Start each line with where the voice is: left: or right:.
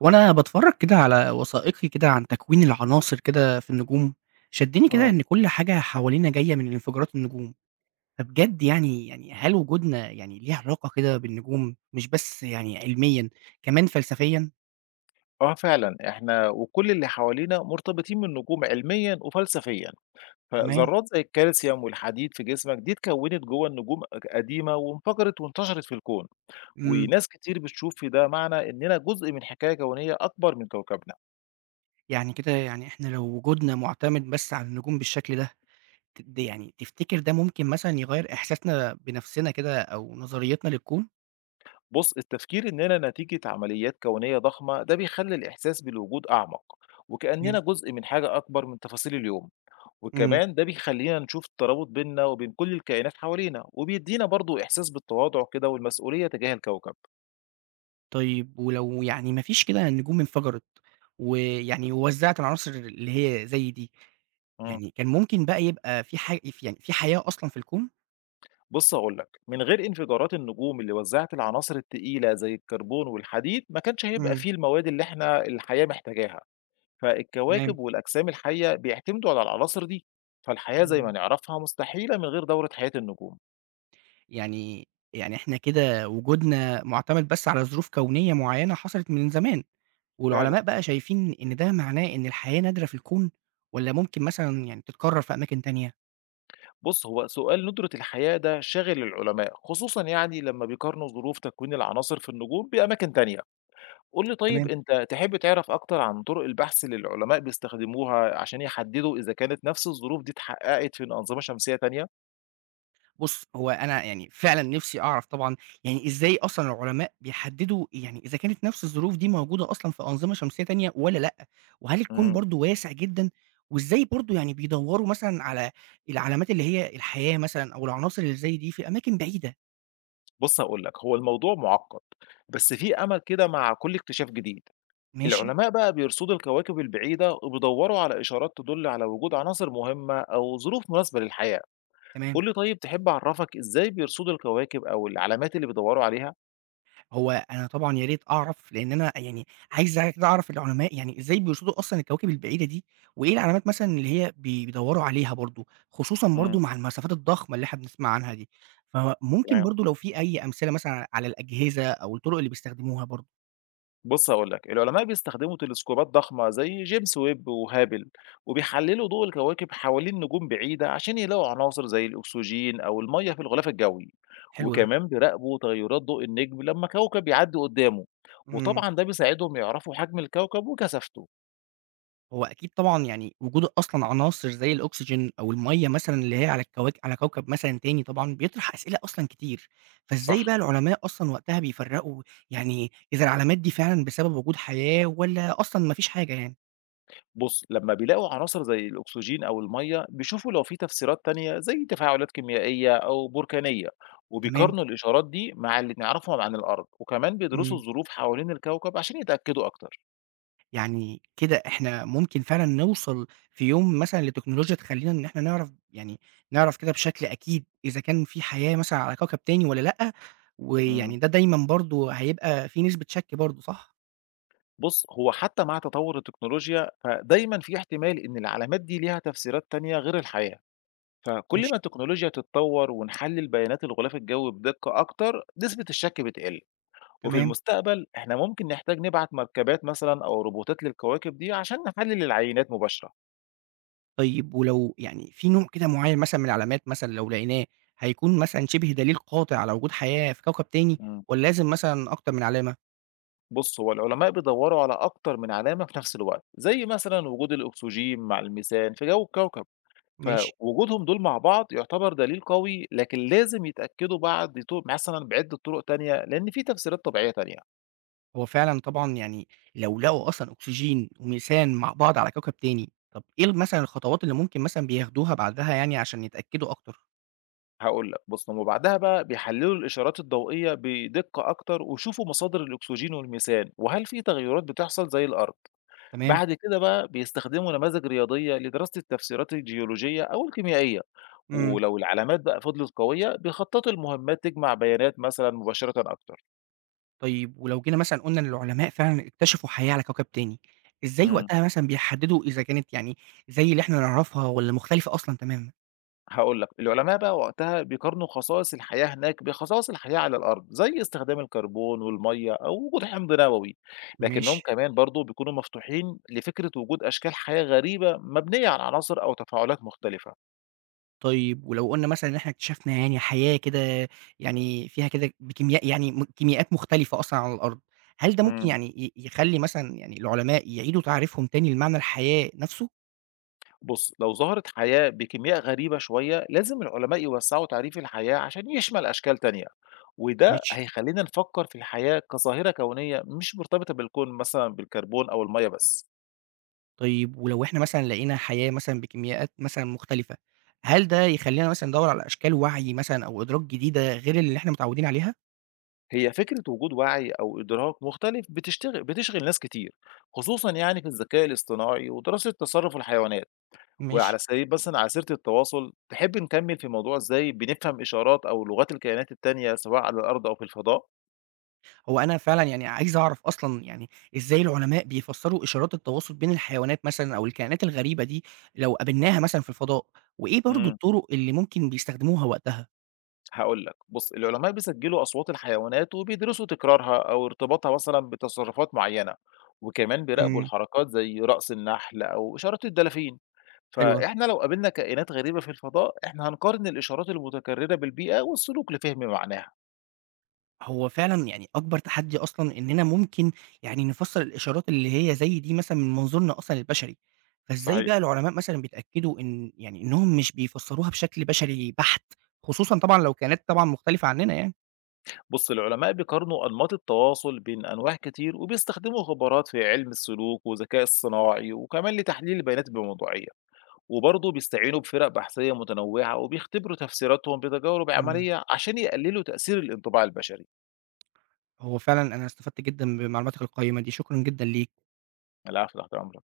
right: وأنا باتفرّج كده على وثائقي كده عن تكوين العناصر كده في النجوم، شدّني كده
left: إمم.
right: إن كل حاجة حوالينا جاية من انفجارات النجوم، فبجد يعني هل وجودنا يعني ليه علاقة كده بالنجوم مش بس يعني علميًا، كمان فلسفيًا؟
left: آه فعلًا، إحنا وكل اللي حوالينا مرتبطين بالنجوم علميًا وفلسفيًا،
right: تمام،
left: فذرات زي الكالسيوم والحديد في جسمك دي اتكوّنت جوّه النجوم قديمة وانفجرت وانتشرت في الكون،
right: إمم،
left: وناس كتير بتشوف في ده معنى إننا جزء من حكاية كونية أكبر من كوكبنا.
right: يعني كده إحنا لو وجودنا مُعتمد بس على النجوم بالشكل ده، تد يعني تفتكر ده ممكن مثلًا يغيّر إحساسنا بنفسنا كده أو نظريتنا للكون؟
left: بُص، التفكير إننا نتيجة عمليات كونية ضخمة ده بيخلّي الإحساس بالوجود أعمق، وكأننا
right: تمام،
left: جزء من حاجة أكبر من تفاصيل اليوم.
right: إمم.
left: وكمان ده بيخلّينا نشوف الترابط بيننا وبين كل الكائنات حوالينا، وبيدّينا برضه إحساس بالتواضع كده والمسؤولية تجاه الكوكب.
right: طيب ولو يعني ما فيش كده نجوم انفجرت، ويعني ووزّعت العناصر اللي هي زي دي،
left: إمم.
right: يعني كان ممكن بقى يبقى في ح ف يعني في حياة أصلًا في الكون؟
left: بُص هاقول لك، من غير انفجارات النجوم اللي وزّعت العناصر التقيلة زي الكربون والحديد، ما كانش هيبقى
right: إمم،
left: فيه المواد اللي إحنا الحياة محتاجاها، فالكواكب
right: تمام،
left: والأجسام الحية بيعتمدوا على العناصر دي، فالحياة زي ما
right: إمم.
left: نعرفها مستحيلة من غير دورة حياة النجوم.
right: يعني إحنا كده وجودنا مُعتمد بس على ظروف كونية معيّنة حصلت من زمان،
left: فعلًا.
right: والعلماء بقى شايفين إن ده معناه إن الحياة نادرة في الكون، والّا ممكن مثلًا يعني تتكرر في أماكن تانية؟
left: بُص، هو سؤال ندرة الحياة ده شاغل العلماء، خصوصًا يعني لمّا بيقارنوا ظروف تكوين العناصر في النجوم بأماكن تانية. قُل لي طيب
right: تمام.
left: أنت تحب تعرف أكتر عن طرق البحث اللي العلماء بيستخدموها عشان يحددوا إذا كانت نفس الظروف دي اتحققت في أنظمة شمسية تانية؟
right: بُص، هو أنا يعني فعلًا نِفْسي أعرف طبعًا يعني إزاي أصلًا العلماء بيحدّدوا يعني إذا كانت نَفْس الظروف دي موجودة أصلًا في أنظمة شمسية تانية والّا لأ، وهل الكون
left: إمم.
right: برضه واسع جدًا، وإزاي برضه يعني بيدوّروا مثلًا على العلامات اللي هي الحياة مثلًا أو العناصر اللي زي دي في أماكن بعيدة؟
left: بُص هاقول لك، هو الموضوع معقد، بس في أمل كده مع كل اكتشاف جديد.
right: ماشي،
left: العلماء بقى بيرصدوا الكواكب البعيدة وبيدوروا على إشارات تدل على وجود عناصر مهمة أو ظروف مناسبة للحياة.
right: تمام.
left: قُل لي طيب تحب أعرفك إزاي بيرصدوا الكواكب أو العلامات اللي بيدوروا عليها؟
right: هو أنا طبعًا يا ريت أعرف، لإن أنا يعني عايز كده أعرف العلماء يعني إزاي بيرصدوا أصلًا الكواكب البعيدة دي، وإيه العلامات مثلًا اللي هي بيدوّروا عليها برضه، خصوصًا
left: إمم،
right: برضه مع المسافات الضخمة اللي إحنا بنسمع عنها دي، فممكن
left: تمام.
right: برضه لو في أي أمثلة مثلًا على الأجهزة أو الطرق اللي بيستخدموها برضه،
left: بُص هاقول لك، العلماء بيستخدموا تلسكوبات ضخمة زي جيمس ويب وهابل، وبيحللوا ضوء الكواكب حوالين نجوم بعيدة عشان يلاقوا عناصر زي الأكسجين أو المَيَّة في الغلاف الجوي،
right: حلو ده.
left: وكمان بيراقبوا تغيرات ضوء النجم لما كوكب يعدي قدامه،
right: إمم.
left: وطبعًا ده بيساعدهم يعرفوا حجم الكوكب وكثافته.
right: هو أكيد طبعًا يعني وجود أصلًا عناصر زي الأكسجين أو المَيّة مثلًا اللي هي على الكواك على كوكب مثلًا تاني طبعًا بيطرح أسئلة أصلًا كتير، فإزاي
left: صح.
right: بقى العلماء أصلًا وقتها بيفرّقوا يعني إذا العلامات دي فعلًا بسبب وجود حياة والّا أصلًا ما فيش حاجة يعني؟
left: بُص، لمّا بيلاقوا عناصر زي الأكسجين أو المَيّة، بيشوفوا لو في تفسيرات تانية زي تفاعلات كيميائية أو بركانية،
right: تمام،
left: وبيقارنوا الإشارات دي مع اللي نعرفهم عن الأرض، وكمان بيدرسوا
right: إمم،
left: الظروف حوالين الكوكب عشان يتأكدوا أكتر.
right: يعني كده إحنا ممكن فعلًا نوصل في يوم مثلًا لتكنولوجيا تخلّينا إن إحنا نعرف يعني نعرف كده بشكل أكيد إذا كان في حياة مثلًا على كوكب تاني والّا لأ،
left: إمم.
right: ويعني ده دايمًا برضه هيبقى في نسبة شَك برضه صح؟
left: بُص، هو حتى مع تطور التكنولوجيا، فدايمًا في احتمال إن العلامات دي ليها تفسيرات تانية غير الحياة، فكل
right: ماشي.
left: ما التكنولوجيا تتطور ونحلل بيانات الغلاف الجوي بدقة أكتر، نسبة الشك بتقل. وفي
right: تمام،
left: المستقبل إحنا ممكن نحتاج نبعت مركبات مثلًا أو روبوتات للكواكب دي عشان نحلل العينات مباشرة.
right: طيب ولو يعني في نوع كده معيّن مثلًا من العلامات مثلًا لو لقيناه، هيكون مثلًا شِبه دليل قاطع على وجود حياة في كوكب تاني
left: امم.
right: والّا لازم مثلًا أكتر من علامة؟
left: بُص، هو العلماء بيدوروا على أكتر من علامة في نفس الوقت، زي مثلًا وجود الأكسجين مع الميثان في جو الكوكب،
right: ماشي،
left: فوجودهم دول مع بعض يعتبر دليل قوي، لكن لازم يتأكدوا بعد مثلًا بعدة طرق تانية، لأن في تفسيرات طبيعية تانية.
right: هو فعلًا طبعًا يعني لو لقوا أصلًا أكسجين وميثان مع بعض على كوكب تاني، طب إيه مثلًا الخطوات اللي ممكن مثلًا بياخدوها بعدها يعني عشان يتأكدوا أكتر؟
left: هاقول لك، بُص، هم بعدها بقى بيحللوا الإشارات الضوئية بدقة أكتر ويشوفوا مصادر الأكسجين والميثان، وهل في تغيرات بتحصل زي الأرض.
right: تمام،
left: بعد كده بقى بيستخدموا نماذج رياضية لدراسة التفسيرات الجيولوجية أو الكيميائية،
right: إمم،
left: ولو العلامات بقى فضلت قوية بيخططوا المهمات تجمع بيانات مثلا مباشرة أكتر.
right: طيب ولو جينا مثلًا قُلنا إن العلماء فعلًا اكتشفوا حياة على كوكب تاني، إزاي
left: امم.
right: وقتها مثلًا بيحددوا إذا كانت يعني زي اللي إحنا نعرفها والّا مختلفة أصلًا تمامًا؟
left: هقول لك، العلماء بقى وقتها بيقارنوا خصائص الحياة هناك بخصائص الحياة على الأرض زي استخدام الكربون والمية أو وجود حمض نووي. لكنهم
right: ماشي.
left: كمان برضو بيكونوا مفتوحين لفكرة وجود أشكال حياة غريبة مبنية على عناصر أو تفاعلات مختلفة.
right: طيب ولو قُلنا مثلًا إن إحنا اكتشفنا يعني حياة كده يعني فيها كده بكيمياء يعني م كيميائيات مختلفة أصلًا على الأرض، هل ده ممكن
left: امم.
right: يعني يخلّي مثلًا يعني العلماء يعيدوا تعريفهم تاني لمعنى الحياة نَفْسه؟
left: بُص، لو ظهرت حياة بكمياء غريبة شوية، لازم العلماء يوسّعوا تعريف الحياة عشان يشمل أشكال تانية، وده
right: ماشي.
left: هيخلّينا نفكّر في الحياة كظاهرة كونية مش مرتبطة بالكون مثلًا بالكربون أو المَيّة بس.
right: طيب ولو إحنا مثلًا لقينا حياة مثلًا بكيميائيات مثلًا مختلفة، هل ده يخلّينا مثلًا ندوّر على أشكال وعي مثلًا أو إدراك جديدة غير اللي إحنا متعودين عليها؟
left: هي فكرة وجود وعي أو إدراك مختلف بتشغل ناس كتير، خصوصًا يعني في الذكاء الاصطناعي ودراسة تصرُّف الحيوانات.
right: ماشي.
left: وعلى سبيل مثلًا على سيرة التواصل، تحب نكمّل في موضوع إزاي بنفهم إشارات أو لغات الكائنات التانية سواء على الأرض أو في الفضاء؟
right: هو أنا فعلًا يعني عايز أعرف أصلًا يعني إزاي العلماء بيفسّروا إشارات التواصل بين الحيوانات مثلًا أو الكائنات الغريبة دي لو قابلناها مثلًا في الفضاء، وإيه برضه
left: إمم.
right: الطرق اللي ممكن بيستخدموها وقتها؟
left: هاقول لك، بُص العلماء بيسجلوا أصوات الحيوانات وبيدرسوا تكرارها أو ارتباطها مثلًا بتصرفات معيّنة، وكمان بيراقبوا
right: إمم،
left: الحركات زي رقص النحل أو إشارات الدلافين،
right: حلو ده.
left: فإحنا لو قابلنا كائنات غريبة في الفضاء إحنا هنقارن الإشارات المتكررة بالبيئة والسلوك لفهم معناها.
right: هو فعلًا يعني أكبر تحدي أصلًا إننا ممكن يعني نفسّر الإشارات اللي هي زي دي مثلًا من منظورنا أصلًا البشري، فإزاي بقى
left: صحيح.
right: العلماء مثلًا بيتأكدوا إن يعني إنهم مش بيفسّروها بشكل بشري بحت، خصوصًا طبعًا لو كائنات طبعًا مختلفة عننا يعني؟
left: بُص العلماء بيقارنوا أنماط التواصل بين أنواع كتير وبيستخدموا خبرات في علم السلوك والذكاء الصناعي، وكمان لتحليل البيانات بموضوعية. وبرضه بيستعينوا بفرق بحثية متنوعة وبيختبروا تفسيراتهم بتجارب
right: إمم.
left: عملية عشان يقللوا تأثير الانطباع البشري.
right: هو فعلًا أنا استفدت جدًا بمعلوماتك القيّمة دي، شكرًا جدًا ليك.
left: العفو، تحت أمرك.